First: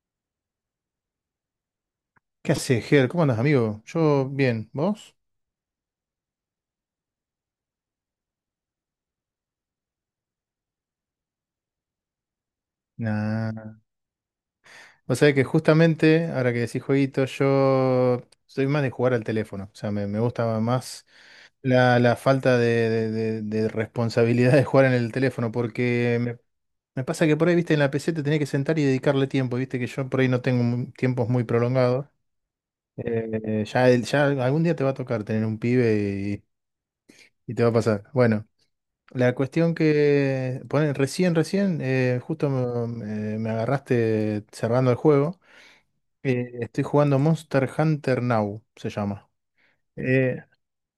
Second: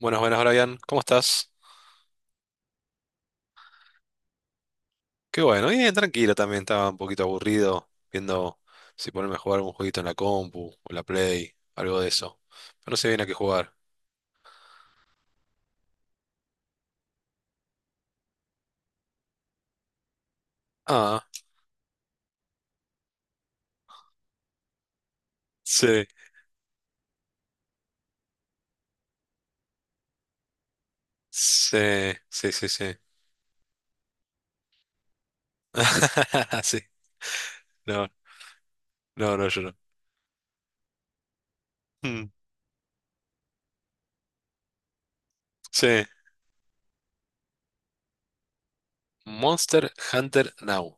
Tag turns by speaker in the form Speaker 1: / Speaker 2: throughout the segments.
Speaker 1: Buenas, buenas, Brian. ¿Cómo estás?
Speaker 2: ¿Qué haces, Ger? ¿Cómo andás, amigo? Yo bien, ¿vos?
Speaker 1: Qué bueno, bien, tranquilo también. Estaba un poquito aburrido viendo si ponerme a jugar algún jueguito en la compu o en la Play, algo de eso. Pero no sé bien a qué
Speaker 2: Nah.
Speaker 1: jugar.
Speaker 2: Vos sabés que justamente, ahora que decís jueguito, yo soy más de jugar al teléfono. O sea, me gusta más
Speaker 1: Ah,
Speaker 2: la falta de responsabilidad de jugar en el teléfono,
Speaker 1: sí,
Speaker 2: porque me pasa que por ahí, viste, en la PC te tenés que sentar y dedicarle tiempo, viste, que yo por ahí no tengo tiempos muy
Speaker 1: sí,
Speaker 2: prolongados.
Speaker 1: sí, sí, sí.
Speaker 2: Ya algún día te va a tocar tener un pibe
Speaker 1: Sí,
Speaker 2: y te va a pasar.
Speaker 1: no,
Speaker 2: Bueno. La
Speaker 1: no, no, yo
Speaker 2: cuestión
Speaker 1: no.
Speaker 2: que, ponen recién,
Speaker 1: Mm.
Speaker 2: justo me agarraste cerrando el juego.
Speaker 1: Sí.
Speaker 2: Estoy jugando Monster Hunter Now, se llama.
Speaker 1: Monster
Speaker 2: Eh,
Speaker 1: Hunter Now.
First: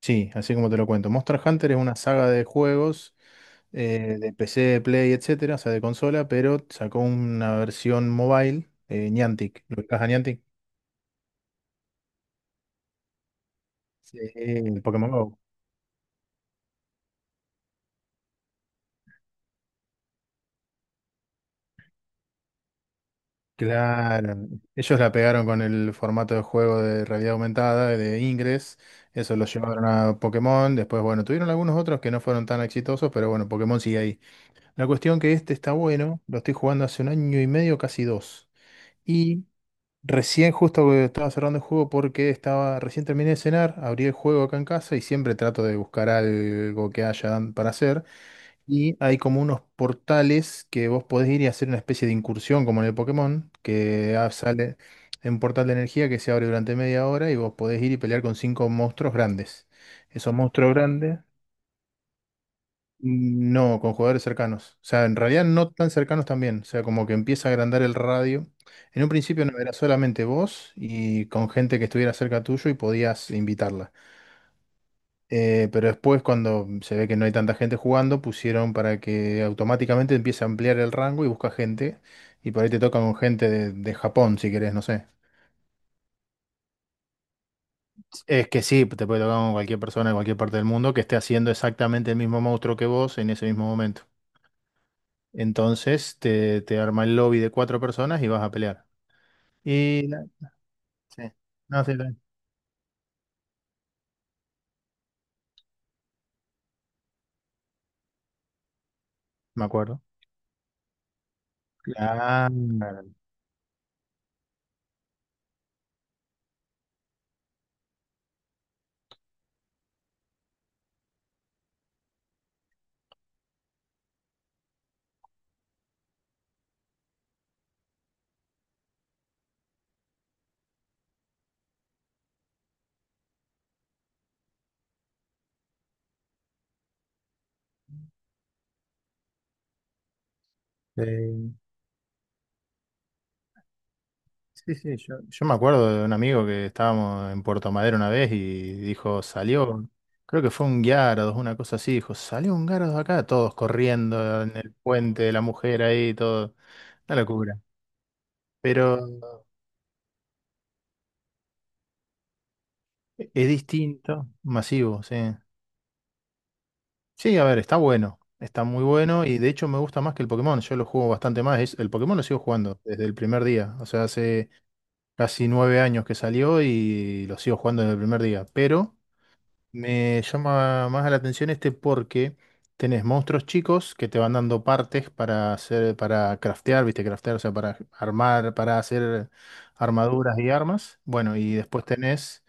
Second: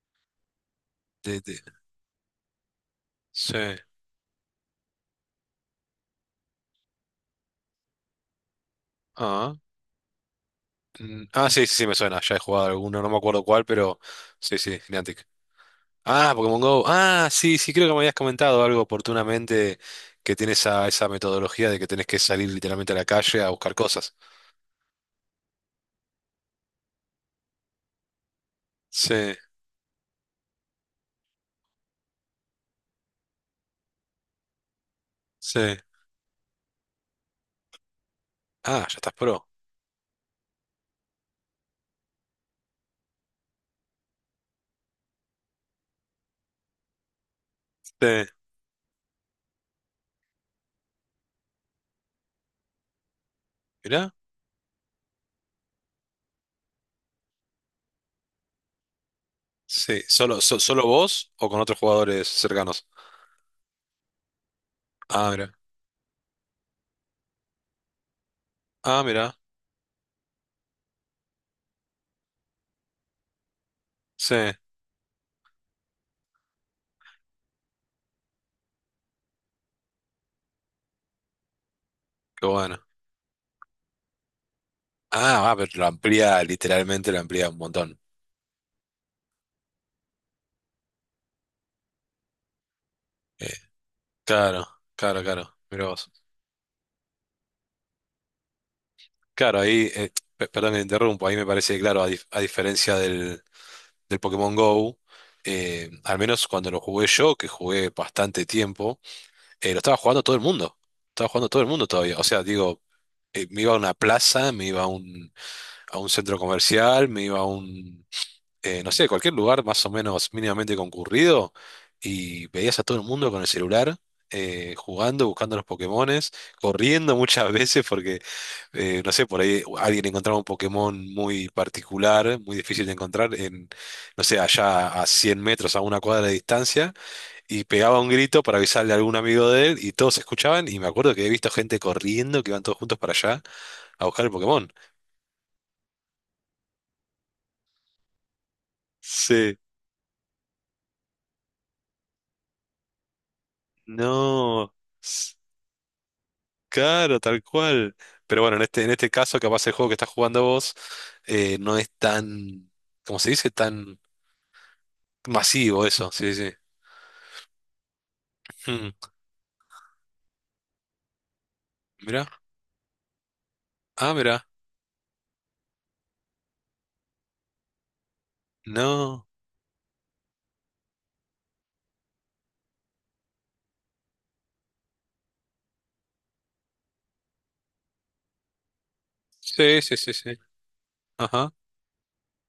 Speaker 2: sí, así como te lo cuento.
Speaker 1: de-
Speaker 2: Monster
Speaker 1: de-
Speaker 2: Hunter es una saga de juegos
Speaker 1: Sí,
Speaker 2: de PC, Play, etcétera, o sea, de consola, pero sacó una versión mobile,
Speaker 1: ah,
Speaker 2: Niantic. ¿Lo ubicás a Niantic?
Speaker 1: mm, ah, sí, sí, sí, me suena. Ya he jugado alguno, no me acuerdo cuál, pero
Speaker 2: Sí,
Speaker 1: sí, sí,
Speaker 2: el Pokémon
Speaker 1: Niantic.
Speaker 2: Go.
Speaker 1: Ah, Pokémon Go. Ah, sí, sí, creo que me habías comentado algo oportunamente que tiene esa metodología de que tenés que salir literalmente a la calle a buscar cosas.
Speaker 2: Claro, ellos la pegaron con el formato de juego de realidad aumentada, de Ingress,
Speaker 1: Sí,
Speaker 2: eso lo llevaron a Pokémon, después, bueno, tuvieron algunos otros que no fueron tan exitosos, pero bueno, Pokémon sigue ahí. La cuestión que este
Speaker 1: sí.
Speaker 2: está bueno, lo estoy jugando hace un año y medio, casi dos,
Speaker 1: Ah, ya estás
Speaker 2: y
Speaker 1: pro.
Speaker 2: recién justo que estaba cerrando el juego porque estaba, recién terminé de cenar, abrí el juego acá en casa y siempre trato de buscar algo que haya para hacer.
Speaker 1: Sí.
Speaker 2: Y hay como unos portales que vos podés ir y hacer una especie de incursión, como en el Pokémon,
Speaker 1: Mirá.
Speaker 2: que sale un portal de energía que se abre durante media hora y vos podés ir y pelear con cinco monstruos grandes.
Speaker 1: Sí.
Speaker 2: Esos
Speaker 1: ¿Solo,
Speaker 2: monstruos
Speaker 1: solo
Speaker 2: grandes,
Speaker 1: vos o con otros jugadores cercanos?
Speaker 2: mm, no, con jugadores cercanos. O sea, en
Speaker 1: Ah,
Speaker 2: realidad
Speaker 1: mirá.
Speaker 2: no tan cercanos también. O sea, como que empieza a agrandar el radio.
Speaker 1: Ah,
Speaker 2: En un
Speaker 1: mirá.
Speaker 2: principio no era solamente vos y con gente que estuviera cerca tuyo y podías invitarla.
Speaker 1: Sí. Qué
Speaker 2: Pero después, cuando se ve que no hay tanta gente jugando, pusieron para que automáticamente empiece a ampliar el rango y busca gente. Y por ahí te
Speaker 1: bueno.
Speaker 2: tocan con gente de Japón, si querés, no sé.
Speaker 1: Ah, ah, pero lo amplía, literalmente lo amplía un montón.
Speaker 2: Es que sí, te puede tocar con cualquier persona de cualquier parte del mundo que esté haciendo exactamente el mismo monstruo que vos en ese
Speaker 1: Eh,
Speaker 2: mismo momento.
Speaker 1: claro, claro, claro. Mirá vos.
Speaker 2: Entonces te arma el lobby de cuatro personas y vas a pelear.
Speaker 1: Claro, ahí,
Speaker 2: Y la-
Speaker 1: perdón que te
Speaker 2: sí,
Speaker 1: interrumpo, ahí me parece, que,
Speaker 2: no, sí,
Speaker 1: claro,
Speaker 2: sí,
Speaker 1: a diferencia del Pokémon Go, al menos cuando lo jugué yo, que jugué bastante tiempo,
Speaker 2: me
Speaker 1: lo estaba
Speaker 2: acuerdo.
Speaker 1: jugando todo el mundo. Estaba jugando todo el mundo todavía. O sea, digo,
Speaker 2: Claro.
Speaker 1: me iba a una plaza, me iba a un centro comercial, me iba a un, no sé, cualquier lugar más o menos mínimamente concurrido y veías a todo el mundo con el celular. Jugando, buscando los Pokémones, corriendo muchas veces porque no sé, por ahí alguien encontraba un Pokémon muy particular, muy difícil de encontrar, en, no sé, allá a 100 metros, a una cuadra de distancia, y pegaba un grito para avisarle a algún amigo de él, y todos escuchaban, y me acuerdo que he visto
Speaker 2: Sí.
Speaker 1: gente corriendo, que iban todos juntos para allá a buscar el Pokémon.
Speaker 2: Sí, sí, yo me acuerdo de un amigo que estábamos en Puerto Madero una vez y dijo,
Speaker 1: Sí,
Speaker 2: salió, creo que fue un Guiarados, una cosa así, dijo, salió un Guiarados acá, todos corriendo en
Speaker 1: no,
Speaker 2: el puente de
Speaker 1: s-
Speaker 2: la mujer ahí, todo, una
Speaker 1: claro, tal
Speaker 2: locura.
Speaker 1: cual. Pero bueno, en este, en
Speaker 2: Pero
Speaker 1: este caso, capaz el juego que estás jugando vos no es tan, ¿cómo se
Speaker 2: es
Speaker 1: dice? Tan
Speaker 2: distinto, masivo, sí.
Speaker 1: masivo eso, sí, sí.
Speaker 2: Sí, a ver, está bueno, está muy
Speaker 1: Hmm,
Speaker 2: bueno y de hecho me gusta más que el Pokémon, yo lo juego bastante más, el Pokémon lo
Speaker 1: mirá,
Speaker 2: sigo jugando desde el primer día, o sea,
Speaker 1: ah, mirá,
Speaker 2: hace casi 9 años que salió y lo sigo jugando desde el primer día, pero.
Speaker 1: no.
Speaker 2: Me llama más la atención este porque tenés monstruos chicos que te van dando partes para hacer, para craftear, viste, craftear, o sea, para armar, para hacer
Speaker 1: Sí, sí, sí, sí.
Speaker 2: armaduras y armas. Bueno,
Speaker 1: Ajá.
Speaker 2: y después tenés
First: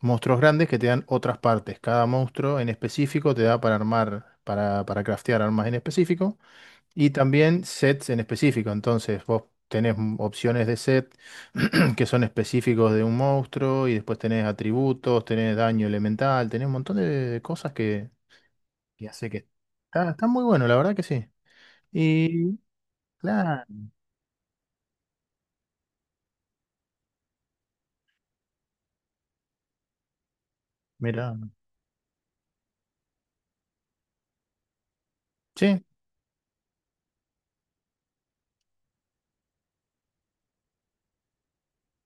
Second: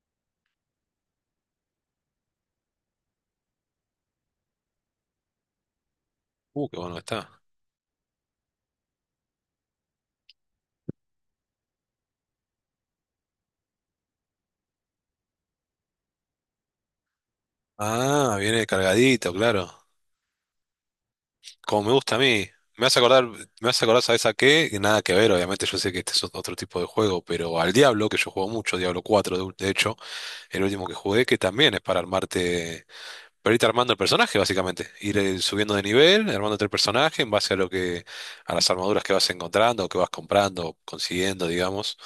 Speaker 2: monstruos grandes que te dan otras partes. Cada monstruo en específico te da para armar, para craftear armas en específico.
Speaker 1: Qué bueno que
Speaker 2: Y
Speaker 1: está.
Speaker 2: también sets en específico, entonces vos tenés opciones de set que son específicos de un monstruo y después tenés atributos, tenés daño elemental, tenés un montón de cosas que,
Speaker 1: Ah, viene
Speaker 2: que hace
Speaker 1: cargadito,
Speaker 2: que.
Speaker 1: claro.
Speaker 2: Está muy bueno, la verdad que sí.
Speaker 1: Como me gusta a mí.
Speaker 2: Y
Speaker 1: Me vas a acordar, me
Speaker 2: claro,
Speaker 1: vas a acordar, ¿sabes a qué? Que nada que ver, obviamente yo sé que este es otro tipo de juego, pero al Diablo, que yo juego mucho, Diablo 4, de hecho, el último que jugué,
Speaker 2: mira,
Speaker 1: que también es para armarte. Pero ahorita armando el personaje, básicamente. Ir subiendo de
Speaker 2: sí,
Speaker 1: nivel, armándote el personaje en base a lo que, a las armaduras que vas encontrando, o que vas comprando, o consiguiendo, digamos.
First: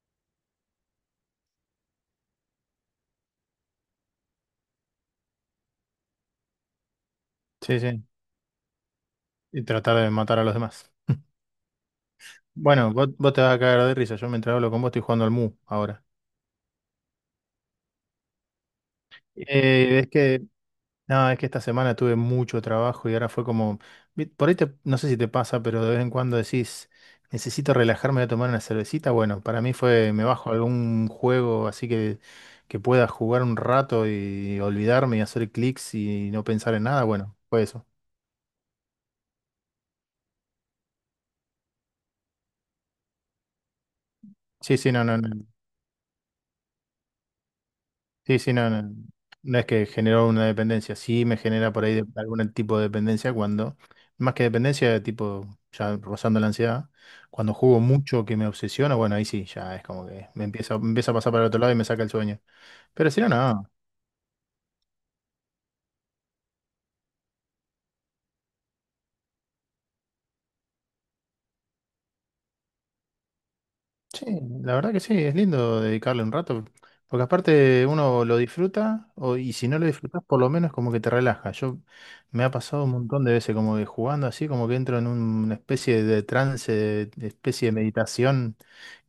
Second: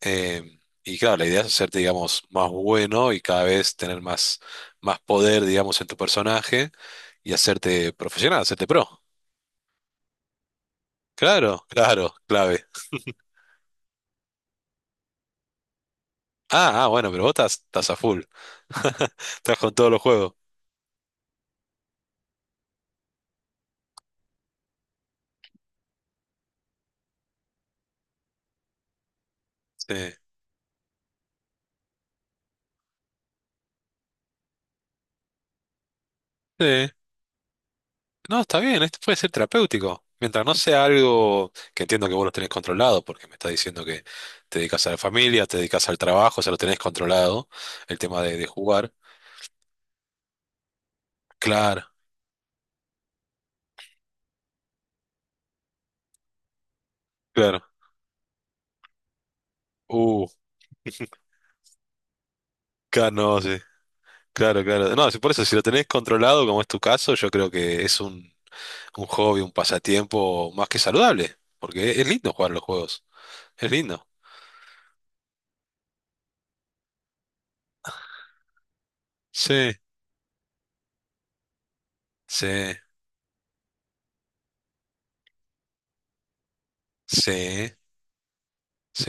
Speaker 1: Eh, y claro, la idea es hacerte, digamos, más bueno y cada vez tener más, más poder, digamos, en tu personaje y
Speaker 2: sí,
Speaker 1: hacerte
Speaker 2: sí.
Speaker 1: profesional, hacerte pro.
Speaker 2: Y tratar de matar a los demás.
Speaker 1: Claro, claro, clave.
Speaker 2: Bueno, vos te vas a caer de risa, yo mientras hablo con vos estoy jugando al Mu ahora.
Speaker 1: Ah, ah, bueno, pero vos estás a full. Estás con todos los
Speaker 2: Es
Speaker 1: juegos.
Speaker 2: que No, es que esta semana tuve mucho trabajo y ahora fue como, por ahí no sé si te pasa, pero de vez en cuando decís, necesito relajarme, voy a tomar una cervecita. Bueno, para mí
Speaker 1: Sí.
Speaker 2: fue, me bajo algún juego así que pueda jugar un rato y olvidarme y hacer clics y no pensar en
Speaker 1: Sí.
Speaker 2: nada. Bueno, fue eso.
Speaker 1: No, está bien, esto puede ser terapéutico. Mientras no sea algo que entiendo que vos lo tenés controlado, porque me estás diciendo que te
Speaker 2: Sí,
Speaker 1: dedicas a
Speaker 2: sí,
Speaker 1: la
Speaker 2: no, no, no.
Speaker 1: familia, te dedicas al trabajo, o sea, lo tenés controlado, el tema de,
Speaker 2: Sí,
Speaker 1: de
Speaker 2: sí, no,
Speaker 1: jugar.
Speaker 2: no, no es que generó una dependencia, sí me genera
Speaker 1: Claro,
Speaker 2: por ahí algún tipo de dependencia cuando, más que dependencia, tipo ya rozando la ansiedad, cuando
Speaker 1: claro.
Speaker 2: juego mucho que me obsesiona, bueno, ahí sí, ya es como
Speaker 1: Uh,
Speaker 2: que me empieza a pasar para el otro lado y me saca el sueño.
Speaker 1: claro,
Speaker 2: Pero si no,
Speaker 1: no, sí.
Speaker 2: no.
Speaker 1: Claro, claro. No, sí, por eso, si lo tenés controlado, como es tu caso, yo creo que es un hobby, un pasatiempo más que saludable, porque es lindo jugar los juegos. Es lindo.
Speaker 2: Sí, la verdad que sí, es lindo dedicarle un rato, porque aparte uno lo disfruta y si
Speaker 1: Sí,
Speaker 2: no lo disfrutas por lo menos como que te relaja. Yo me
Speaker 1: sí,
Speaker 2: ha pasado un montón de veces como que jugando así, como que entro en una especie de trance, de especie
Speaker 1: sí,
Speaker 2: de meditación,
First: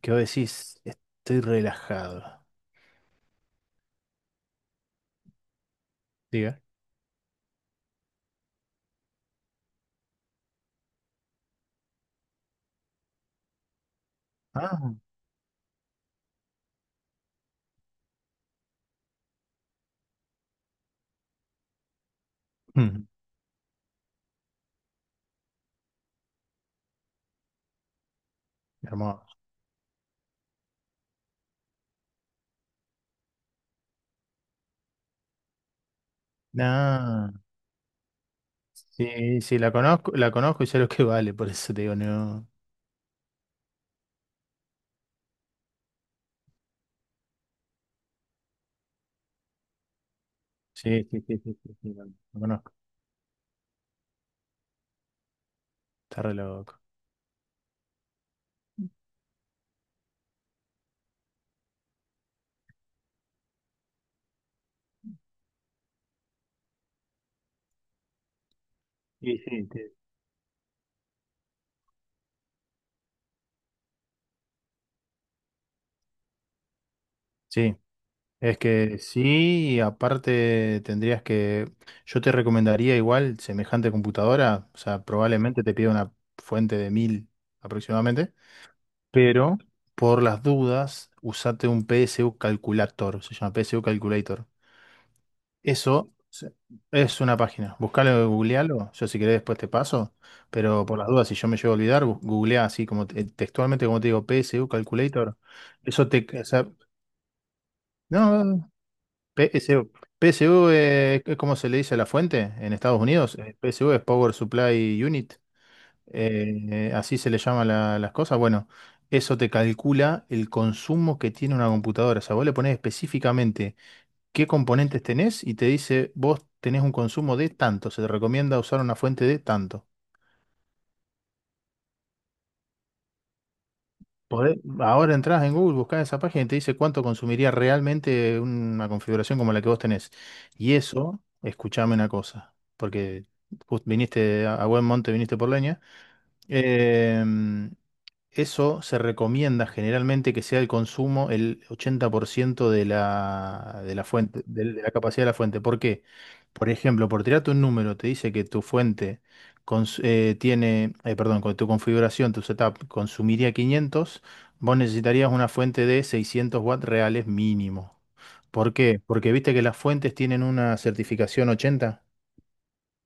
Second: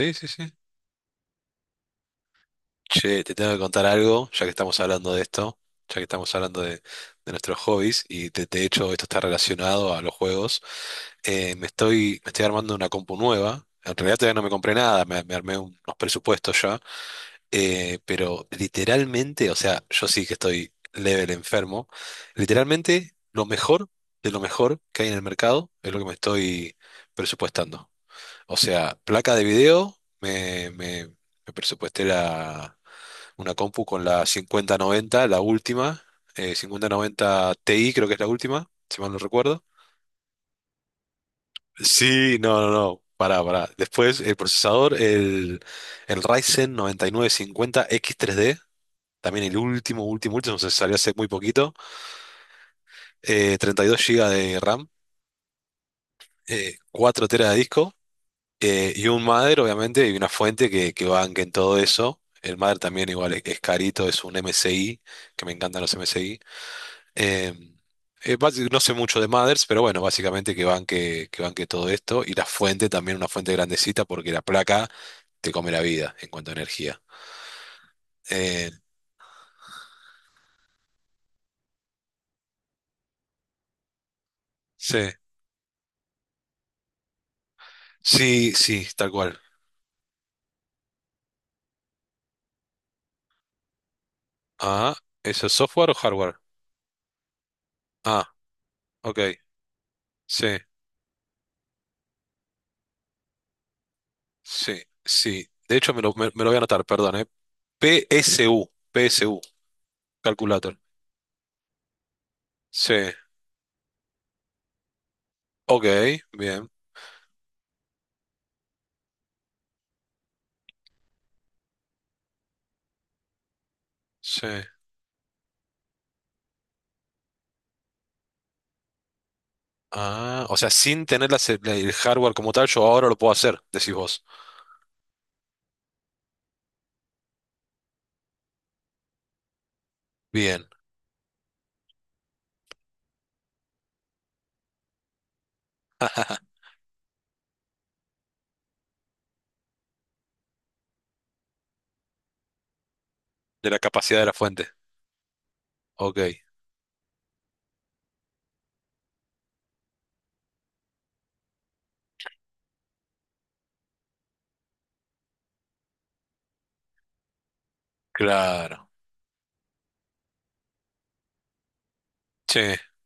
Speaker 2: que vos
Speaker 1: sí, sí.
Speaker 2: decís, estoy relajado.
Speaker 1: Che, te tengo que contar algo, ya que estamos hablando de esto, ya que estamos hablando
Speaker 2: Diga.
Speaker 1: de nuestros hobbies, y de hecho esto está relacionado a los juegos. Me estoy armando una compu nueva. En realidad todavía no me compré
Speaker 2: Ah,
Speaker 1: nada, me armé unos presupuestos ya. Pero literalmente, o sea, yo sí que estoy level enfermo.
Speaker 2: mm,
Speaker 1: Literalmente, lo mejor de lo mejor que hay en el mercado es lo que me estoy presupuestando. O sea, placa
Speaker 2: hermoso.
Speaker 1: de video, me presupuesté una compu con la 5090, la última,
Speaker 2: Nah,
Speaker 1: 5090 Ti creo que es la última, si mal no
Speaker 2: sí, sí,
Speaker 1: recuerdo.
Speaker 2: la conozco y sé lo que vale, por eso te digo,
Speaker 1: Sí,
Speaker 2: no.
Speaker 1: no, no, no, pará, pará. Después el procesador, el Ryzen 9950X3D, también el último, último, último, se salió
Speaker 2: Sí,
Speaker 1: hace
Speaker 2: sí,
Speaker 1: muy
Speaker 2: sí, sí,
Speaker 1: poquito,
Speaker 2: sí, sí, la conozco.
Speaker 1: 32 GB de RAM,
Speaker 2: Está re loco.
Speaker 1: 4 TB de disco. Y un Mother, obviamente, y una fuente que banque en todo eso. El Mother también igual es carito, es un MSI, que me encantan los MSI. Eh, no sé mucho de
Speaker 2: Sí,
Speaker 1: Mothers,
Speaker 2: sí,
Speaker 1: pero bueno, básicamente que banque todo esto. Y la fuente también, una fuente grandecita, porque la placa te come la vida en cuanto a energía.
Speaker 2: sí. Es
Speaker 1: Eh,
Speaker 2: que sí, y aparte tendrías que, yo te recomendaría igual semejante computadora, o
Speaker 1: sí,
Speaker 2: sea, probablemente te pida una fuente de 1000 aproximadamente,
Speaker 1: sí, sí, tal cual.
Speaker 2: pero por las dudas, usate un PSU Calculator, se llama PSU Calculator.
Speaker 1: Ah, ¿eso es software o
Speaker 2: Eso
Speaker 1: hardware?
Speaker 2: es una página, buscalo,
Speaker 1: Ah,
Speaker 2: googlealo, yo si
Speaker 1: ok,
Speaker 2: querés después te paso,
Speaker 1: sí,
Speaker 2: pero por las dudas, si yo me llego a olvidar, googleá así como textualmente como te digo, PSU
Speaker 1: sí,
Speaker 2: Calculator,
Speaker 1: sí. De hecho, me
Speaker 2: O
Speaker 1: lo voy a
Speaker 2: sea,
Speaker 1: anotar, perdón. PSU,
Speaker 2: no,
Speaker 1: PSU.
Speaker 2: PSU. PSU
Speaker 1: Calculator.
Speaker 2: es como se le dice a la fuente en
Speaker 1: Sí.
Speaker 2: Estados Unidos. PSU es Power Supply Unit.
Speaker 1: Ok, bien.
Speaker 2: Así se le llama las cosas. Bueno, eso te calcula el consumo que tiene una computadora. O sea, vos le ponés específicamente qué
Speaker 1: Sí.
Speaker 2: componentes tenés y te dice, vos tenés un consumo de tanto. Se te recomienda usar una fuente de tanto.
Speaker 1: Ah, o sea, sin tener el hardware como tal, yo ahora lo puedo hacer, decís vos.
Speaker 2: Ahora entras en Google, buscás esa página y te dice cuánto consumiría realmente una configuración como la que vos tenés.
Speaker 1: Bien.
Speaker 2: Y eso, escuchame una cosa, porque viniste a buen monte, viniste por leña. Em, Eso se recomienda generalmente que sea el consumo el 80% de
Speaker 1: De la
Speaker 2: la, de la
Speaker 1: capacidad de la
Speaker 2: fuente,
Speaker 1: fuente.
Speaker 2: de la capacidad de la fuente. ¿Por qué?
Speaker 1: Ok,
Speaker 2: Por ejemplo, por tirarte un número, te dice que tu fuente tiene, perdón, con tu configuración, tu setup consumiría 500, vos necesitarías una fuente de 600 watts reales mínimo. ¿Por
Speaker 1: claro.
Speaker 2: qué? Porque viste que las fuentes tienen una certificación 80.
Speaker 1: Sí,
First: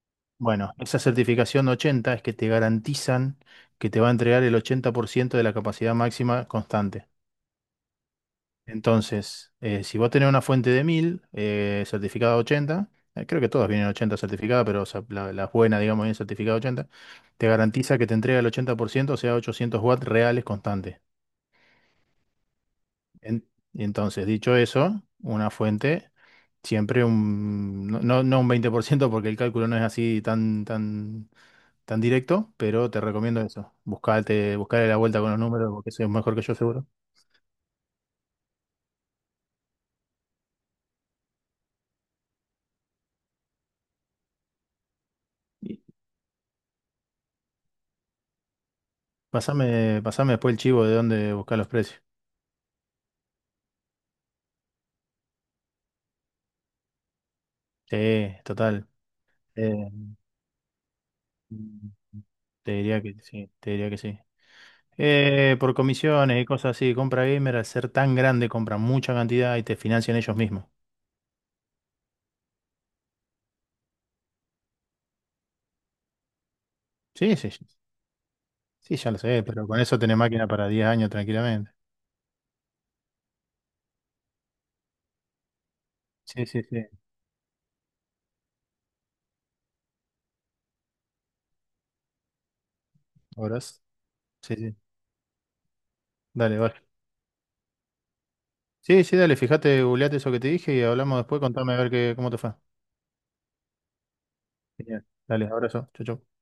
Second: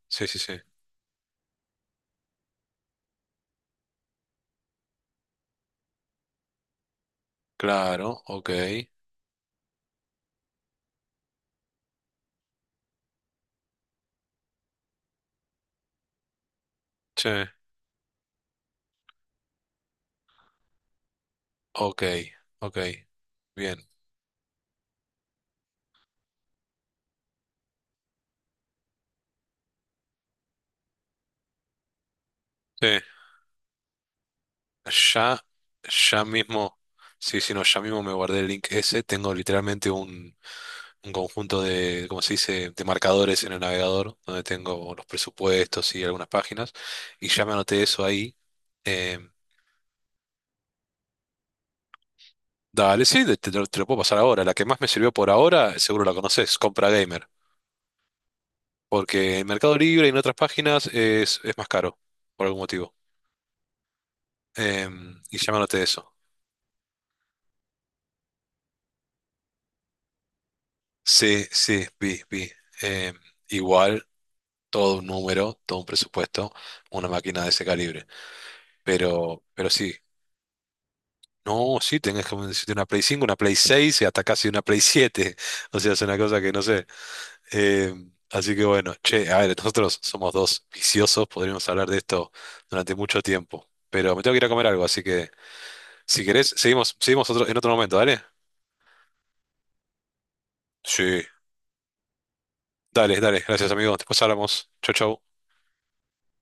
Speaker 1: sí, sí, sí.
Speaker 2: Bueno, esa certificación 80 es que te garantizan que te va a entregar el 80% de la capacidad máxima constante.
Speaker 1: Claro, ok.
Speaker 2: Entonces, si vos tenés una fuente de 1000 certificada 80, creo que todas vienen 80 certificadas, pero o sea, las buenas, digamos, vienen certificada 80,
Speaker 1: Sí,
Speaker 2: te garantiza que te entrega el 80%, o sea, 800 watts reales constantes.
Speaker 1: ok, ok.
Speaker 2: En-
Speaker 1: Bien.
Speaker 2: entonces, dicho eso, una fuente, siempre un, no, no no un 20%, porque el cálculo no es así tan, tan directo,
Speaker 1: Sí.
Speaker 2: pero te recomiendo eso. Buscate, buscale la vuelta con los
Speaker 1: Ya,
Speaker 2: números, porque es
Speaker 1: ya
Speaker 2: mejor que yo
Speaker 1: mismo.
Speaker 2: seguro.
Speaker 1: Sí, sí, no, ya mismo me guardé el link ese. Tengo literalmente un conjunto de, ¿cómo se dice?, de marcadores en el navegador, donde tengo los
Speaker 2: Y
Speaker 1: presupuestos y algunas páginas, y ya me anoté eso ahí. Eh,
Speaker 2: pasame después el chivo de dónde buscar los precios.
Speaker 1: dale, sí, te lo puedo pasar ahora. La que más me sirvió por ahora, seguro la conoces, Compra Gamer,
Speaker 2: Sí, total.
Speaker 1: porque en
Speaker 2: Eh,
Speaker 1: Mercado Libre y en otras páginas es más caro, por algún
Speaker 2: Te
Speaker 1: motivo.
Speaker 2: diría que sí, te diría que sí.
Speaker 1: Y ya me
Speaker 2: Por
Speaker 1: anoté eso.
Speaker 2: comisiones y cosas así, compra gamer, al ser tan grande, compran mucha cantidad y te financian ellos mismos.
Speaker 1: Sí, sí, vi, vi. Em, igual, todo un número, todo un presupuesto, una
Speaker 2: Sí,
Speaker 1: máquina de
Speaker 2: sí,
Speaker 1: ese
Speaker 2: sí,
Speaker 1: calibre.
Speaker 2: sí, ya lo
Speaker 1: Pero,
Speaker 2: sé, pero
Speaker 1: pero
Speaker 2: con
Speaker 1: sí,
Speaker 2: eso tenés máquina para 10 años tranquilamente.
Speaker 1: no, sí, tenés como decirte una Play 5, una Play 6, y hasta casi una Play 7. O sea, es una cosa
Speaker 2: Sí,
Speaker 1: que no
Speaker 2: sí,
Speaker 1: sé.
Speaker 2: sí.
Speaker 1: Eh, así que bueno, che, a ver, nosotros somos dos viciosos, podríamos hablar de esto durante mucho tiempo.
Speaker 2: ¿Horas?
Speaker 1: Pero me tengo que ir a
Speaker 2: Sí,
Speaker 1: comer
Speaker 2: sí.
Speaker 1: algo, así que si querés,
Speaker 2: Dale, vale.
Speaker 1: seguimos otro, en otro momento, ¿dale?
Speaker 2: Sí, sí, dale, fíjate, googleate eso que te dije y hablamos
Speaker 1: Sí.
Speaker 2: después, contame a ver qué, cómo te fue.
Speaker 1: Dale, dale, gracias amigo. Después hablamos. Chau,
Speaker 2: Genial.
Speaker 1: chau.
Speaker 2: Dale, abrazo. Chau, chau.